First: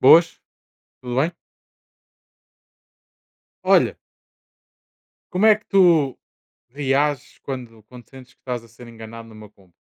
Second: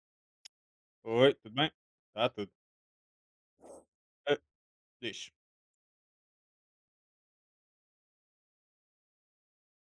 Boas, tudo bem? Oi, tudo bem? Está tudo. Olha, Ah, diz. como é que tu reages quando sentes que estás a ser enganado numa compra?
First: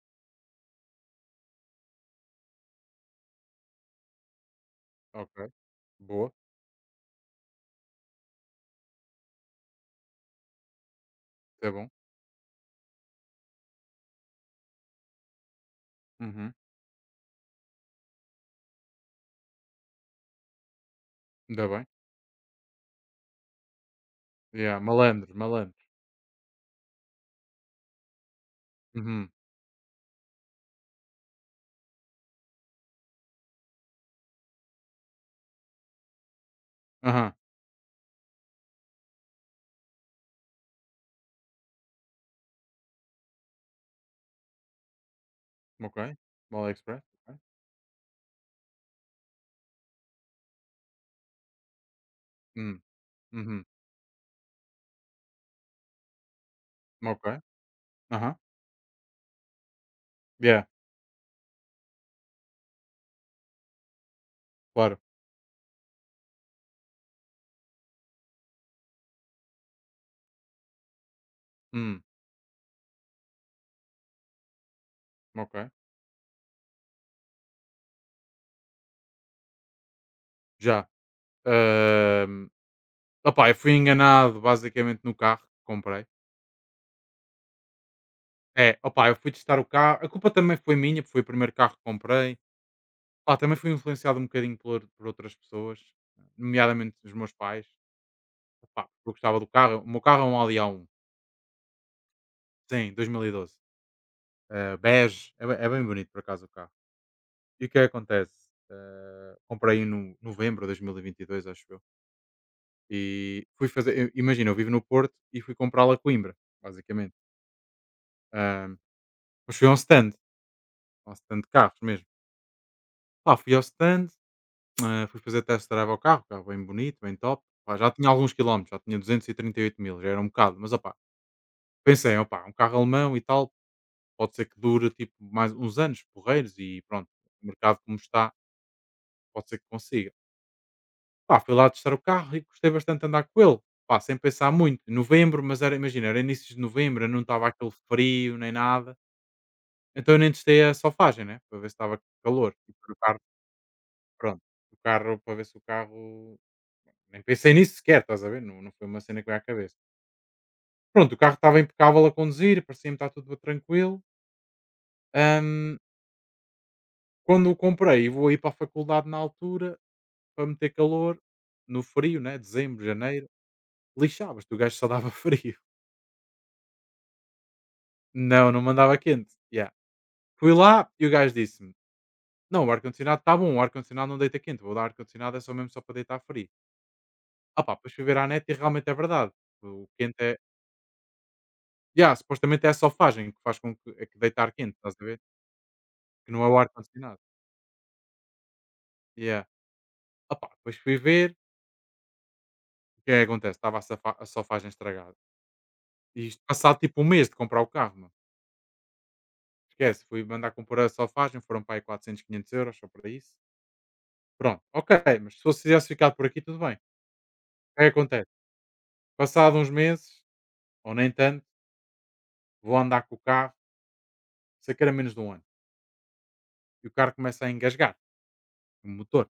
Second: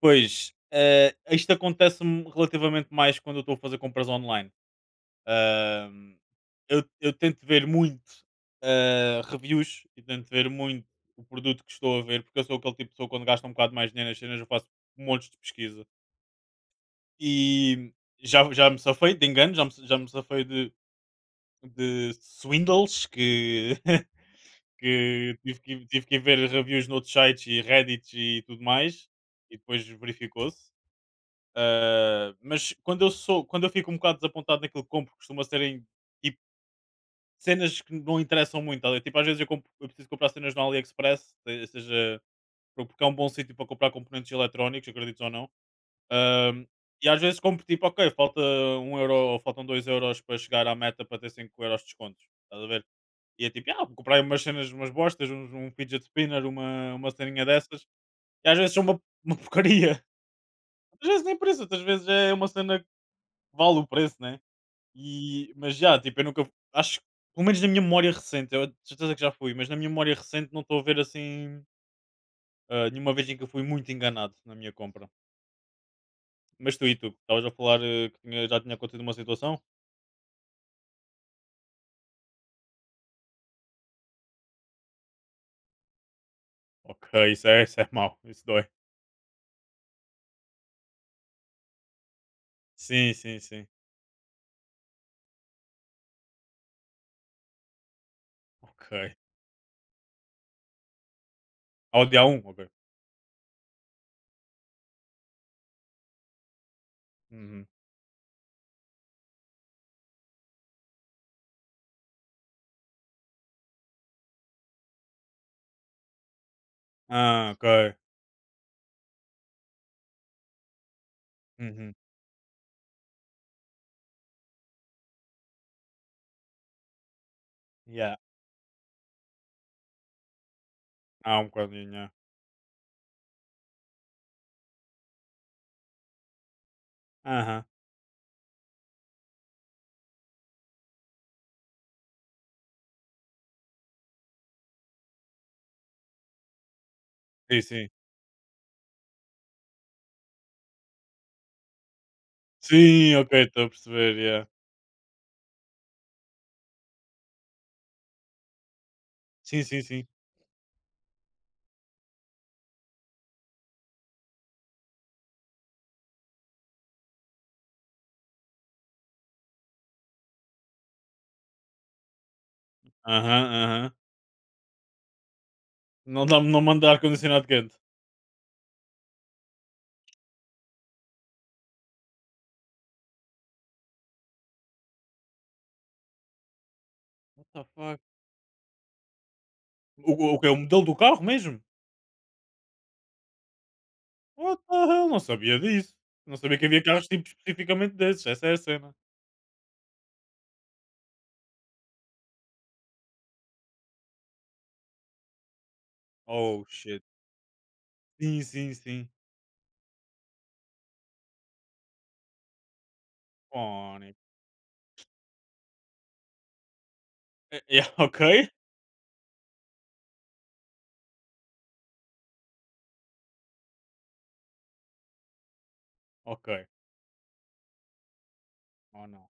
Pois, isto acontece-me relativamente mais quando eu estou a fazer compras online. Ok, Ahm, boa, eu tento ver muito reviews e tento ver muito o produto isso é que bom. estou a ver, porque eu sou aquele tipo de pessoa que quando gasta um bocado mais dinheiro nas cenas, eu faço montes de pesquisa. Uhum. E já me safei de enganos, já me safei Ainda bem. de swindles que Yeah, malandros, que tive malandros. que tive que ir ver reviews noutros sites e Reddits e tudo mais, Uhum. e depois verificou-se. Ah, mas quando eu sou, quando eu fico um bocado desapontado naquilo que compro, costuma serem tipo, Aham, cenas que não interessam muito. Tá, tipo, às vezes eu, compro, eu preciso comprar cenas no AliExpress, seja porque é um bom sítio para comprar componentes eletrónicos, acredites ou não. ok. Ah, Mal Express, e às ok. vezes compro tipo, ok, falta um euro ou faltam dois euros para chegar à meta para ter 5 euros de descontos. Estás a Hum. ver? E é Uhum. tipo, ah, comprei umas cenas, umas bostas, um fidget spinner, uma Ok, ceninha dessas, aham. e às vezes são uma, uma porcaria. Yeah, Às vezes nem preço, outras vezes é uma cena que vale o preço, né? claro. E, mas já, tipo, eu nunca, acho, que, pelo menos na minha memória recente, eu de certeza que já fui, mas na minha memória recente não estou a ver assim Hum. Nenhuma vez em que eu fui muito enganado na minha compra. Ok, Mas tu e tu, estavas a falar que já tinha acontecido uma situação? já. Ahm, Opá, eu fui enganado basicamente no carro que comprei. Ok, isso é mau, isso dói. É, opá, eu fui testar o carro. A culpa também foi minha, porque foi o primeiro carro que comprei. Sim, Pá, sim, também sim. fui influenciado um bocadinho por outras pessoas, nomeadamente os meus pais. Epá, eu Ok. gostava do carro, o meu carro é um Audi A1, Ao dia um, ok. sim, 2012, bege, é bem bonito por acaso o carro. E Uhum. o que é que acontece? Comprei um no novembro de 2022, acho eu, e fui fazer, i imagina, eu vivo no Porto e fui comprá-lo a Coimbra, basicamente. Ah, ok. Ahm, mas fui a um stand, de carros Uhum. mesmo. Pá, fui ao stand. Fui fazer test drive ao carro, carro bem bonito, bem top. Pá, já tinha Yeah, alguns quilómetros, já tinha duzentos e trinta e oito mil, já era um bocado, mas opá, há um bocadinho, yeah. pensei, opá, um carro alemão e tal, pode ser que dure tipo mais uns anos, porreiros e pronto, o Aham. mercado como está, pode ser que consiga. Pá, fui lá testar o carro e gostei bastante de andar com ele, pá, sem pensar muito. Novembro, mas imagina, era início de novembro, não estava Sim, aquele sim. frio nem nada, então eu nem testei a solfagem, né, para ver se estava calor. E para o Sim, carro, ok, estou a perceber, pronto, yeah. o carro, para ver se o carro nem pensei nisso sequer, estás a ver? Não, não foi uma cena que veio à Sim, cabeça. sim, sim. Pronto, o carro estava impecável a conduzir, parecia-me estar tudo tranquilo. Ahm, Quando o comprei e vou ir para a faculdade na altura, para meter calor, no frio, né? Dezembro, janeiro, Aham, aham. lixavas-te, o gajo só dava frio. Não dá, não manda ar-condicionado quente. Não, não mandava quente. Yeah. Fui lá e o gajo disse-me: não, o ar-condicionado está bom, o ar-condicionado não deita quente, vou dar ar-condicionado é só mesmo só para deitar frio. What Ah the pá, depois fuck? fui ver à net e realmente é verdade. O quente é. o que é o modelo do carro mesmo? Yeah, supostamente é a sofagem que faz com que, é que deitar What quente, the estás a hell? ver? Não sabia disso. Que Não não é o sabia que havia carros ar-condicionado. tipo especificamente desses, essa é a cena. Yeah. Opa, depois fui ver, o que é que acontece? A sofagem estragada. E isto Oh passado tipo shit. um mês de comprar o carro, mano. Sim, sim, sim. Esquece, fui mandar comprar a sofagem, foram para aí 400, 500€ só para isso. Fónico. Pronto, ok, mas se fosse tivesse ficado por aqui, tudo bem. O É, é, que é que acontece? ok, Passado uns meses, ou nem tanto, vou andar com o carro, sei que era menos de um ano. ok. E o carro começa a engasgar, o Oh motor. não.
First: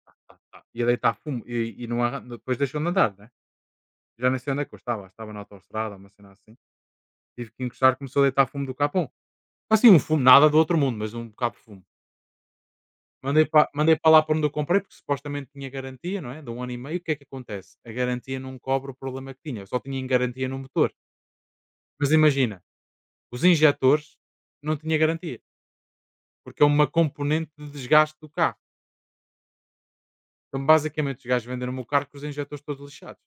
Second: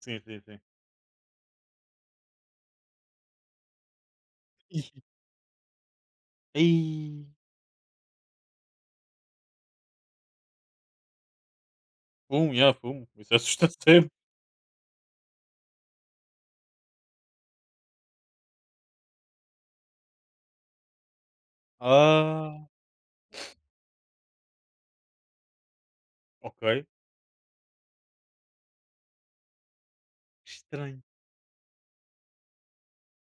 Sim, Tá, sim, sim. tá. E a deitar fumo, e não arran... depois deixou de andar, né? Já nem sei onde é que eu Ih, estava, estava na autostrada, uma cena assim. ei. Tive que encostar, começou a deitar fumo do capão. Assim, um fumo, nada do outro mundo, mas um bocado de fumo. Fumo, yeah, fumo. Isso Mandei assusta para mandei sempre. para lá para onde eu comprei, porque supostamente tinha garantia, não é? De um ano e meio, o que é que acontece? A garantia não cobre o problema que tinha, eu só tinha em garantia no motor. Mas imagina, Ah, os injetores não tinha garantia, porque ok. é uma componente de desgaste do carro. Então, Estranho. basicamente, os gajos venderam-me o carro com os injetores todos lixados.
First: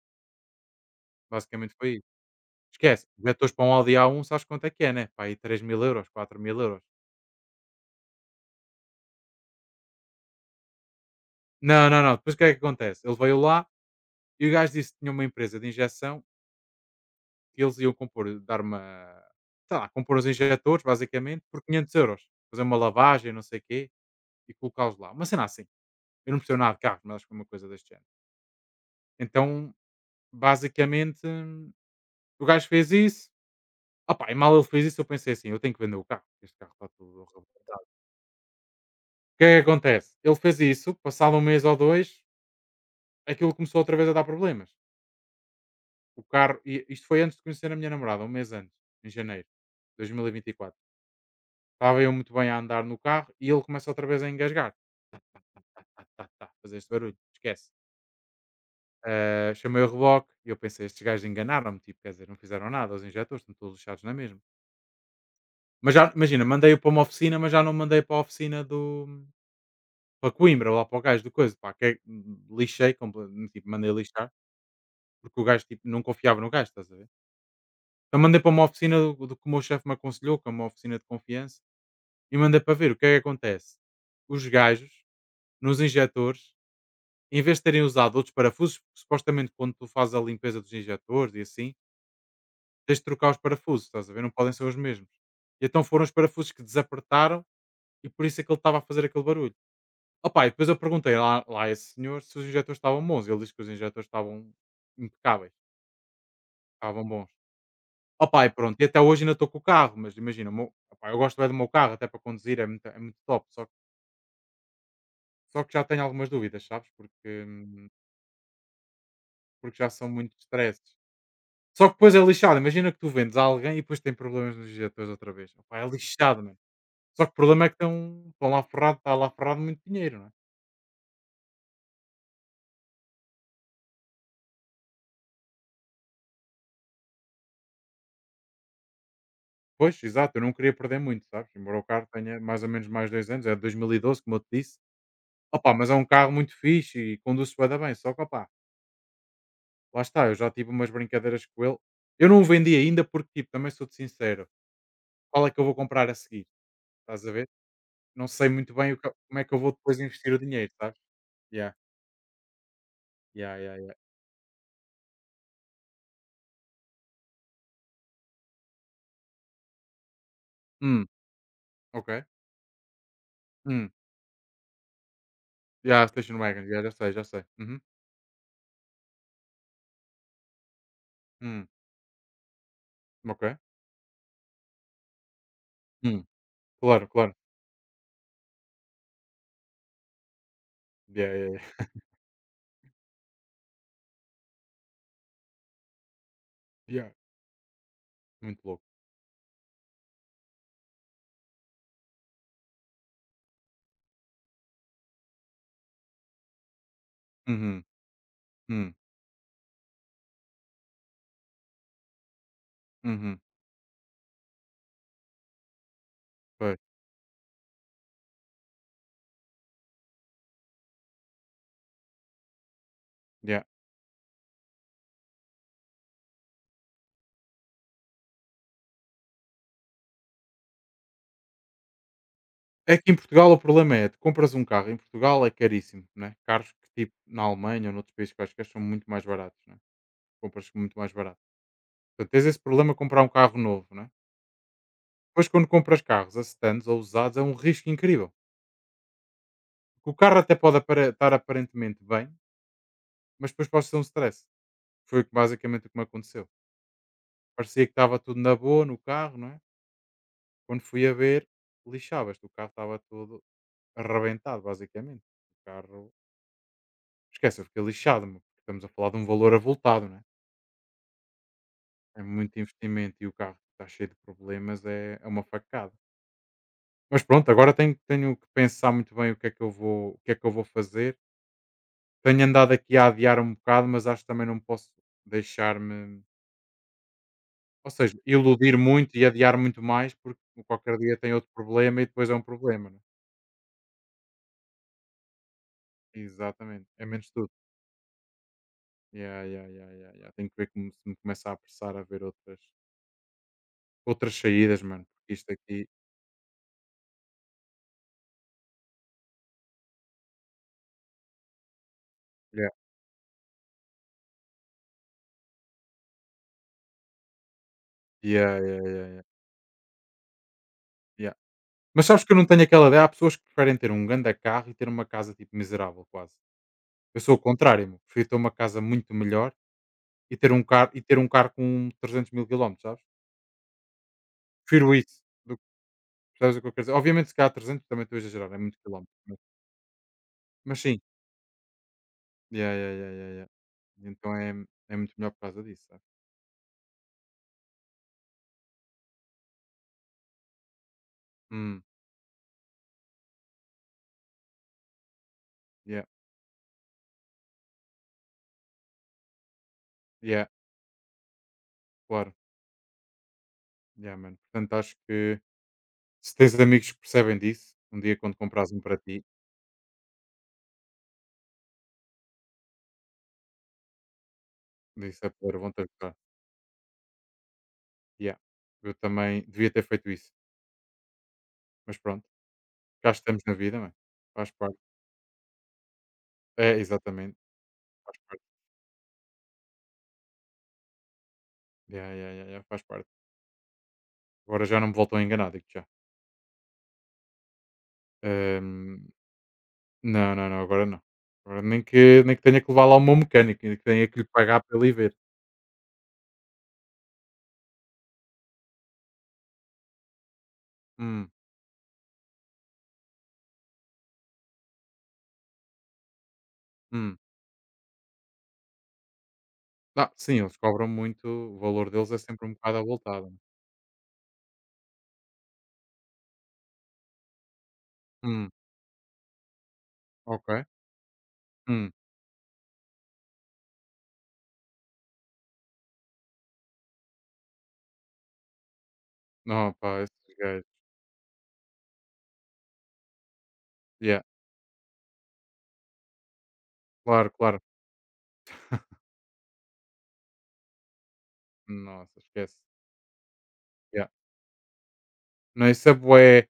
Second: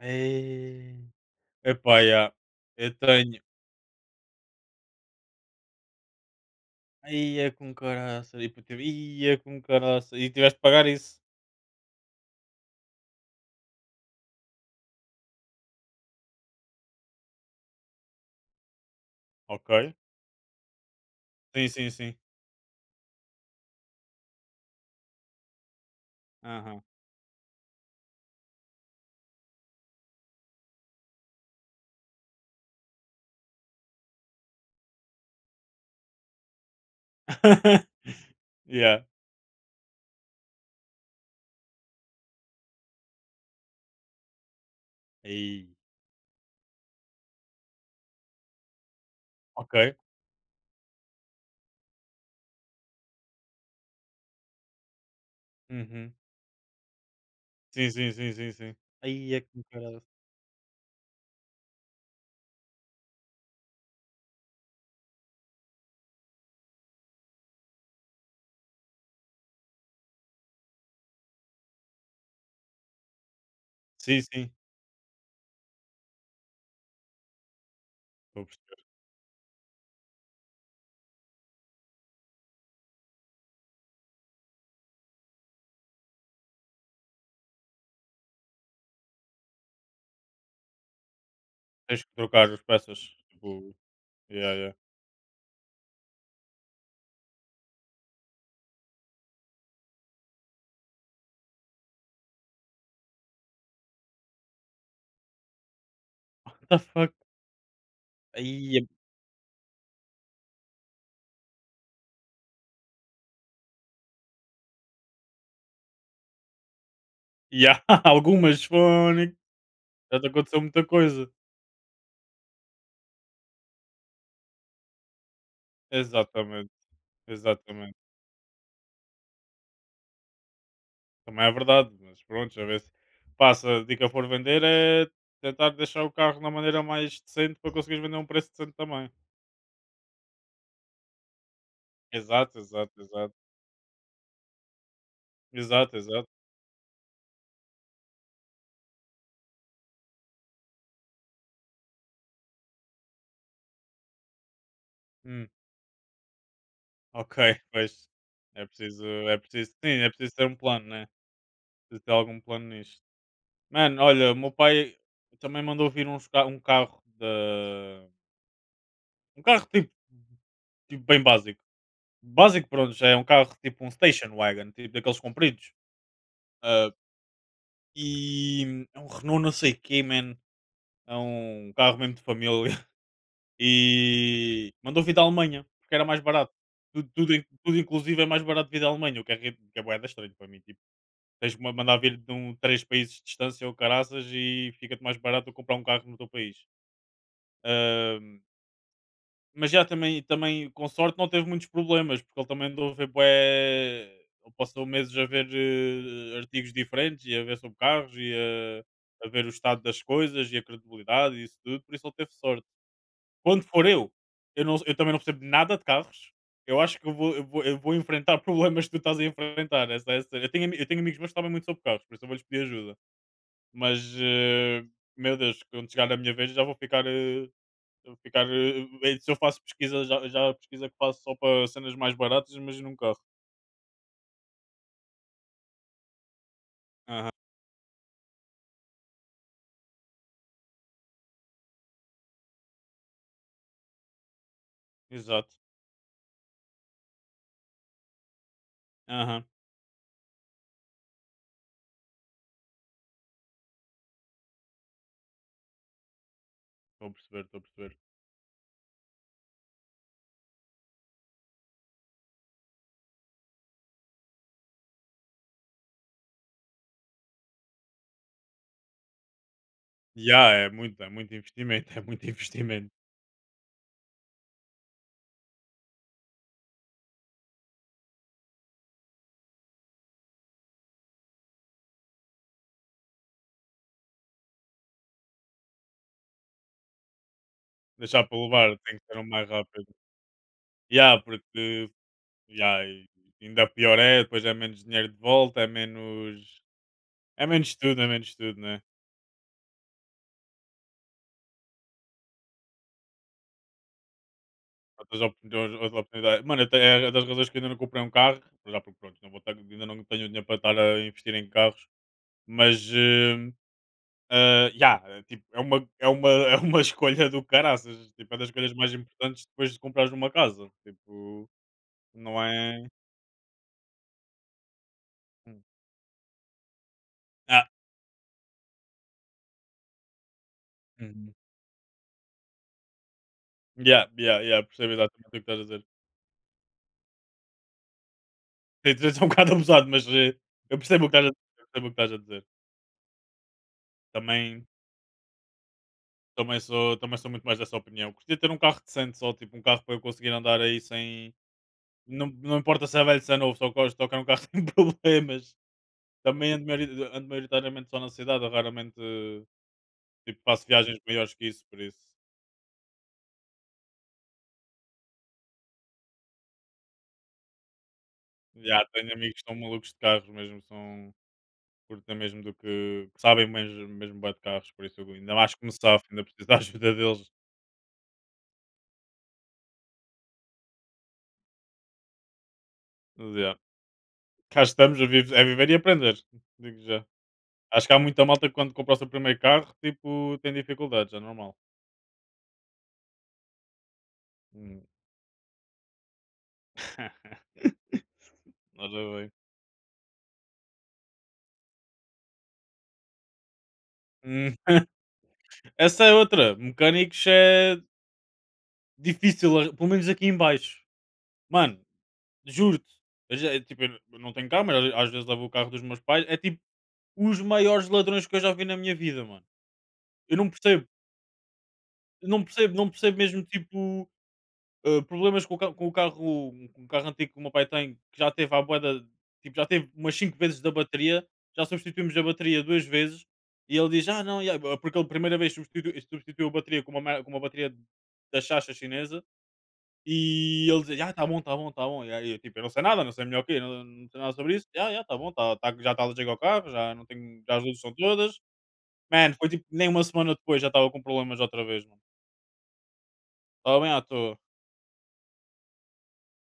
Ei. Basicamente foi Epá, isso. yeah. Eu Esquece, tenho. injetores para um Audi A1, sabes quanto é que é, né? Pá, aí 3.000€, 4.000€. Ia com caraça. E tive. Ia com caraça. E tiveste de pagar isso. Não, não, não, depois o que é que acontece? Ele Levei lá e o gajo disse que tinha uma empresa de injeção, eles iam compor, dar uma, Ok. sei lá, compor os injetores basicamente por Sim, sim, quinhentos sim. euros fazer uma lavagem, não sei o quê, e colocá-los lá. Uma cena assim. Eu não percebo nada de Aham. carros, mas acho que foi uma coisa deste género. Então, basicamente, o gajo fez isso. Opá, e mal ele fez isso, eu pensei assim: eu tenho que vender o carro, este carro está tudo arrebentado. Yeah. O que é que acontece? Ele fez isso, passado um mês ou dois, aquilo começou outra vez a dar problemas. Aí. O carro, e isto foi antes de conhecer a minha namorada, um mês antes, em janeiro Ok. de 2024. Estava eu muito bem a andar no carro e ele começa outra vez a engasgar. Tá, tá, Uhum. tá, tá, fazer este barulho, esquece. Sim, sim, sim, sim, sim. Aí é Ah, com chamei o caraça. reboque e eu pensei, estes gajos enganaram-me, tipo, quer dizer, não fizeram nada, os injetores estão todos lixados na mesma. Mas já, imagina, mandei-o para uma oficina, mas já não mandei para a oficina do. Para Coimbra, lá para o gajo do coisa, pá, que é- lixei, comple- tipo, mandei Sim, lixar, sim. porque o gajo, tipo, não confiava no gajo, estás a ver? Então mandei Estou a para uma perceber. oficina do que o meu chefe me aconselhou, que é uma oficina de confiança, e mandei para ver o que é que acontece. Os gajos, nos injetores, em vez de terem usado outros parafusos, porque supostamente quando tu fazes a limpeza dos injetores e assim, Tens que trocar as tens peças. de trocar os Tipo. parafusos, estás a ver? Não podem Yeah, ser yeah. os mesmos. E então foram os parafusos que desapertaram e por isso é que ele estava a fazer aquele barulho. Opa, e depois eu perguntei lá a esse senhor se os injetores estavam bons. Ele disse que os injetores estavam impecáveis, What the estavam fuck? bons. Opa, e pronto, Aí. e até hoje ainda estou com o carro, mas imagina, o meu- opá, eu gosto bem do meu carro, até para conduzir é muito top, só que já tenho algumas dúvidas, sabes? Porque, Yeah. hum, Algumas fone. porque já são Já te muito aconteceu stress. muita coisa. Só que depois é lixado. Imagina que tu vendes a alguém e depois tem problemas nos diretores outra vez. Opá, é lixado, mano. Exatamente. Só que o problema é que Exatamente. está lá ferrado muito dinheiro, não é? Também é verdade, mas pronto, a ver se passa. A dica, for vender, é tentar deixar o carro na maneira mais decente para conseguires vender a um preço decente também. Pois, exato, eu não queria perder muito, sabes? Embora o carro tenha Exato, mais ou menos exato, mais dois exato. anos, é de 2012 como eu te disse. Opá, mas é Exato, um exato. carro muito fixe e conduz-se bué da bem. Só que, opá, lá está, eu já tive umas brincadeiras com ele. Eu não o vendi ainda porque, tipo, também sou-te sincero, qual Hum, é que eu vou comprar a seguir? Estás a ok, ver? pois. Não sei muito bem o que- como É é que eu preciso, vou depois sim, é investir preciso o ter um dinheiro, plano, sabes? né? Yeah, Preciso ter algum plano nisto. yeah, yeah, yeah. Mano, olha, o meu pai também mandou vir uns, um carro de. Um carro tipo, tipo Hum, bem básico. ok. Básico, pronto, já é um carro tipo Hum. um station wagon, tipo daqueles compridos. Ya, station wagon, ya, já Ah, sei, já sei. Uhum. e é um Renault não sei quê, man. É Hum. um carro mesmo de família. Ok. E mandou vir da Alemanha, porque era mais Hum. barato. Claro, Tudo, claro. tudo, tudo inclusive é mais barato vir da Alemanha, o que é, que é bué da estranho para mim. Tipo, Yeah, tens yeah. de mandar vir de um, três países de distância ou caraças e fica-te mais barato comprar um carro no teu país. Ya, ya. Muito louco. Mas já também, também, com sorte, não teve muitos problemas, porque ele também andou a ver bué. Ele passou meses a ver artigos diferentes e a ver sobre Uhum. carros e Hum. A ver o estado das coisas e a credibilidade e isso tudo, por isso ele teve sorte. Uhum. Quando for eu, eu também não percebo nada de carros. Pois, Eu acho que eu vou enfrentar problemas que tu estás a enfrentar. Essa, essa. Eu, tenho, eu tenho amigos meus que sabem muito sobre carros, por isso eu vou-lhes pedir ajuda. ya. Mas, meu Deus, quando chegar a minha vez já vou ficar. Ficar, eh, eh, se eu faço pesquisa, já, já a pesquisa que faço só para cenas mais baratas, imagina É um que em carro. Portugal o problema é, tu compras um carro em Portugal é caríssimo, né, carros que tipo Aham. na Alemanha ou noutros países quaisquer são muito mais baratos, né, compras muito mais barato. Portanto, tens esse problema de comprar um carro novo, né. Depois Exato. quando compras carros a seconds ou usados é um risco incrível, Aham. porque o carro até pode apare estar aparentemente bem, mas depois pode ser um stress. Foi o que basicamente o que me aconteceu. Estou a perceber, estou a Parecia que perceber. estava tudo na boa no carro, não é? Quando fui a ver, lixavas-te, o carro estava todo arrebentado, basicamente. O carro, esquece, eu fiquei lixado, meu, porque estamos a falar de um valor avultado, não é? Já é muito investimento, é É muito muito investimento. investimento e o carro está cheio de problemas, é, é uma facada. Mas pronto, agora tenho que pensar muito bem o que é que eu vou, o que é que eu vou fazer. Tenho andado aqui a adiar um bocado, mas acho que também não posso deixar-me, ou seja, Deixar para iludir levar, tem que muito ser e o mais adiar muito rápido. mais, porque qualquer dia Já tem outro porque problema e depois é um já problema, né? e ainda pior é, depois é menos dinheiro de volta, é menos. Exatamente, é menos tudo. É menos tudo, né? Yeah, yeah, yeah, yeah, yeah. Tenho que ver como se me começa a apressar a ver outras saídas, mano, Outras porque isto oportunidades, aqui. outras oportunidades. Mano, até é das razões que ainda não comprei um carro, já porque pronto, não vou ter, ainda não tenho dinheiro para estar a investir em carros, Yeah. mas. Ah, yeah, é tipo, é, uma, é uma escolha do caraças. Tipo, é das Yeah, escolhas yeah, mais yeah, yeah, importantes depois de comprares uma casa. yeah. Tipo, Mas sabes que eu não não tenho é. aquela ideia. Há pessoas que preferem ter um grande carro e ter uma casa tipo miserável, quase. Eu sou o Ah, contrário, meu. Prefiro ter uma casa muito melhor e ter um carro, e ter um uhum. carro com 300 mil quilómetros, sabes? Yeah, yeah, yeah, percebo Prefiro isso. exatamente o que Do, estás a que- dizer. sabes o que eu quero dizer? Obviamente, se calhar 300 também estou a exagerar, é muito Tem de quilómetro. ser um Mas, bocado abusado, mas eu mas sim, percebo o que estás a dizer. Eu percebo o que estás a dizer. yeah, yeah, yeah, yeah, yeah. Então é, Também, é muito melhor por causa disso, sabe? Também sou muito mais dessa opinião. Gostaria de ter um carro decente, só tipo um carro para eu conseguir andar aí sem. Hum, Não, não importa se é velho, se é novo, só gosto de tocar um carro sem problemas. yeah. Também ando, ando maioritariamente só na cidade, raramente. Tipo, Yeah, faço viagens maiores que isso, por isso. claro. Yeah, mano. Portanto, acho que se tens amigos que percebem disso, um dia quando compras um Já, para tenho ti, amigos que são malucos de carros mesmo, são, curtem mesmo, do que sabem mesmo, mesmo bué de carros, por isso eu disse a ainda mais poder, que me vão-te safo, ajudar. ainda preciso da ajuda deles. Yeah. Eu também devia ter feito isso. Mas pronto, cá Mas estamos já, na vida, mano. Faz cá parte. estamos, a viver é viver e aprender, É, digo já. exatamente. Acho que há Faz muita parte. malta que quando compra o seu primeiro carro, tipo, tem dificuldades, é normal. Yeah, yeah, yeah, yeah, faz parte. Agora já Hum. não me voltam a enganar, digo já. Ora Ahm, bem. não, não, não, agora não. Agora nem que tenha que levar lá o meu mecânico, nem que tenha que lhe Hum, pagar para ele ir ver. Essa é outra, mecânicos é difícil, a pelo menos aqui em baixo. Hum, Mano, juro-te, eu já tipo, eu não tenho carro, mas às às vezes levo o carro dos meus pais, é tipo hum. os maiores ladrões que eu já vi na minha vida, mano. Não, Eu sim, não eles percebo, cobram muito, o valor deles é sempre não um percebo, bocado não percebo avultado, né? mesmo, tipo problemas com o, com o carro antigo que o meu pai tem, que já Hum, teve a boeda, tipo, já teve umas cinco vezes ok. da bateria, já Hum. substituímos a bateria duas vezes, e ele diz, ah não, yeah", porque ele a primeira vez substituiu a bateria com uma, com uma bateria da chacha chinesa, Opa, esses gajos. e ele diz, ah, tá bom, tá bom, tá bom, e aí, eu, tipo, eu não sei nada, não sei melhor o quê, não, não Yeah. sei nada sobre isso, ah, yeah, tá bom, tá, tá, já está a ao carro, já não Claro, tenho, já claro. as luzes são todas. Mano, foi tipo nem uma semana depois já estava com problemas outra vez, mano. Nossa, esquece. Estava bem à Yeah. toa. Não, isso é bué.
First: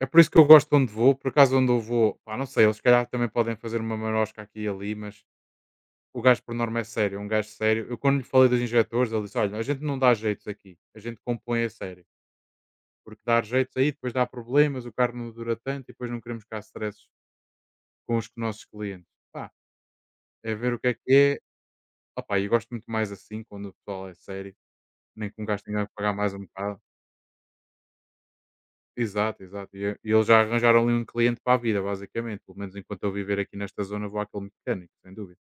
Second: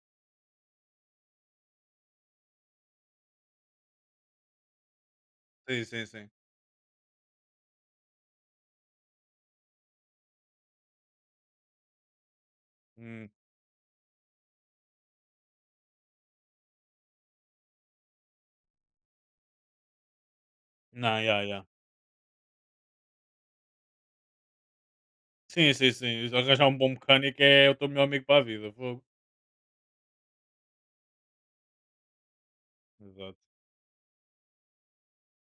É por isso que eu gosto de onde vou. Por acaso, onde eu vou, pá, não sei, eles se calhar também podem fazer uma marosca aqui e ali, mas Sim, sim, o sim. gajo por norma é sério, é um gajo sério. Eu quando lhe falei dos injetores, ele disse: olha, a gente não dá jeitos aqui, a gente compõe a sério. Porque Hum. dar jeitos aí, depois dá problemas, o carro não dura tanto e depois não queremos cá stresses com os nossos clientes. Pá, é ver o que é que Não, é. yeah, yeah. Opá, e gosto muito mais assim, quando o pessoal é sério, nem que um gajo Sim, tenha sim, que pagar mais sim. um Arranjar um bocado. bom mecânico é o teu melhor amigo para a vida. Fogo. Exato, exato. E e eles já arranjaram ali um cliente para a vida, basicamente. Pelo menos enquanto eu viver Exato. aqui nesta zona, vou àquele mecânico, sem dúvida.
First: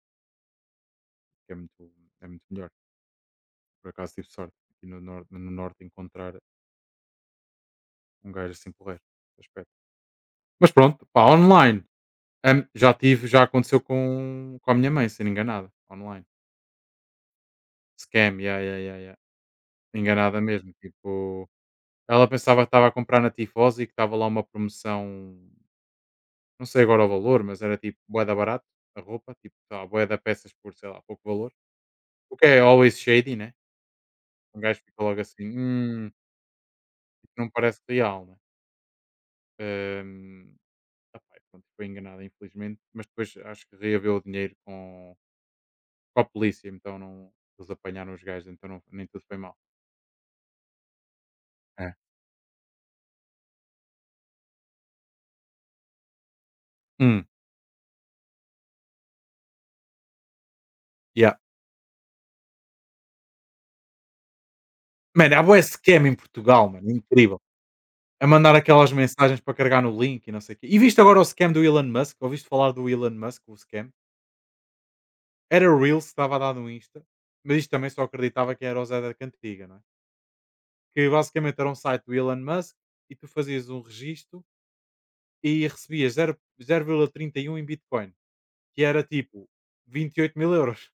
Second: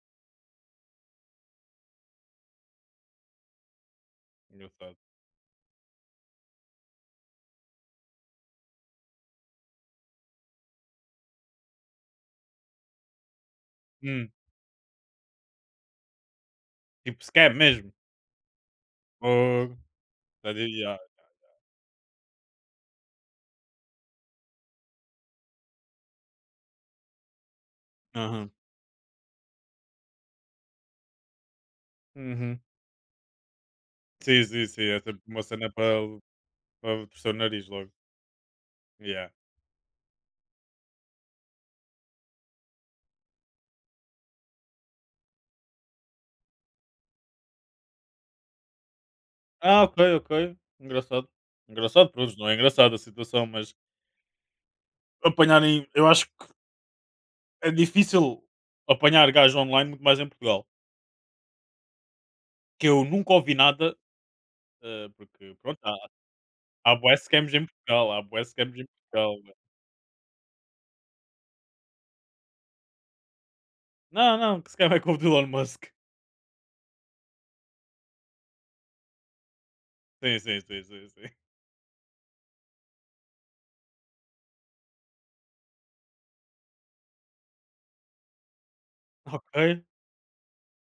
Que é muito melhor. Por acaso tive sorte aqui Engraçado. No norte encontrar um gajo assim porreiro nesse aspecto. Mas pronto, pá, online. Hum, já tive, já aconteceu Hum, com a minha mãe, sendo enganada online. tipo scam mesmo. Scam, yeah, yeah, yeah, yeah. Fogo. Enganada mesmo. Yeah. Tipo, ela pensava que estava a comprar na Tifosi e que estava lá uma promoção. Não sei agora o valor, mas era tipo bué da Aham. barato a roupa, tipo, sei lá, bué da peças por, sei lá, pouco valor. O que Uhum. é always shady, né? Sim, Um sim, gajo sim. É fica logo sempre uma assim: cena para, para torcer o não nariz parece logo. real", né. Yeah. Hum, opá, e pronto, foi enganado infelizmente, mas depois acho que reaveu o dinheiro com a polícia, então não, eles apanharam os gajos, então não, nem tudo foi mal. Ah, ok, ok. Engraçado. É. Engraçado, pronto, não é engraçado a situação, mas apanharem. Eu acho que Hum, é difícil apanhar gajo online, muito mais em Portugal. yeah. Que eu nunca ouvi nada, Mano, há porque bué pronto, há scam em Portugal, mano, há bué incrível. scams em Portugal, há A bué mandar scams em aquelas mensagens para Portugal. carregar no link e não sei o quê. E viste agora o scam do Elon Musk? Ouviste falar do Elon Musk, o scam? Não, não, que scam é com o Elon Era Musk. Reels que estava a dar no Insta, mas isto também só acreditava que era o Zé da Cantiga, não é? Sim, sim, sim, Que sim, sim. basicamente era um site do Elon Musk e tu fazias um registro e recebias 0,31 em Bitcoin, que era tipo Ok. 28.000 euros,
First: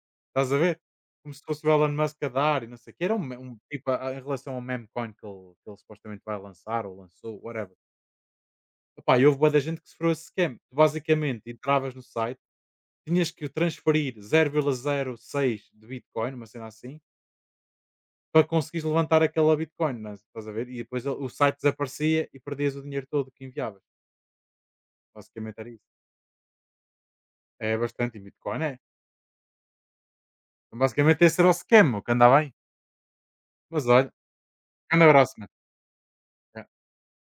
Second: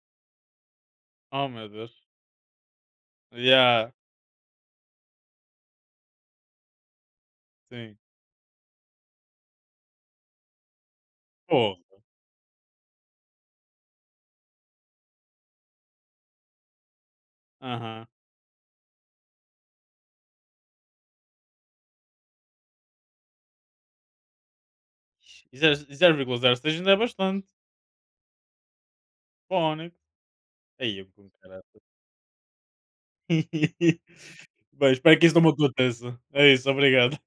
estás a ver? Como se Oh fosse meu o Deus. Elon Musk a dar e não sei o que. Era um, um tipo Yeah, em relação ao memecoin que ele supostamente vai lançar ou lançou, whatever. sim. Epá, e houve boa da gente que sofreu esse scam. Tu basicamente Porra. entravas no site, tinhas que transferir 0,06 de Bitcoin, uma cena assim, Aham. para conseguires levantar aquela Bitcoin, não é? Estás a ver? E depois ele- o site desaparecia e perdias o dinheiro todo que enviavas. E Basicamente era zero isso. e 0,06 ainda é bastante. É bastante, e Bitcoin é. Fónix. Então, Aí eu basicamente com esse era o cara. scam, o que andava aí. Mas olha, Bem, grande espero que abraço, isso não me aconteça. É isso, mano. obrigado.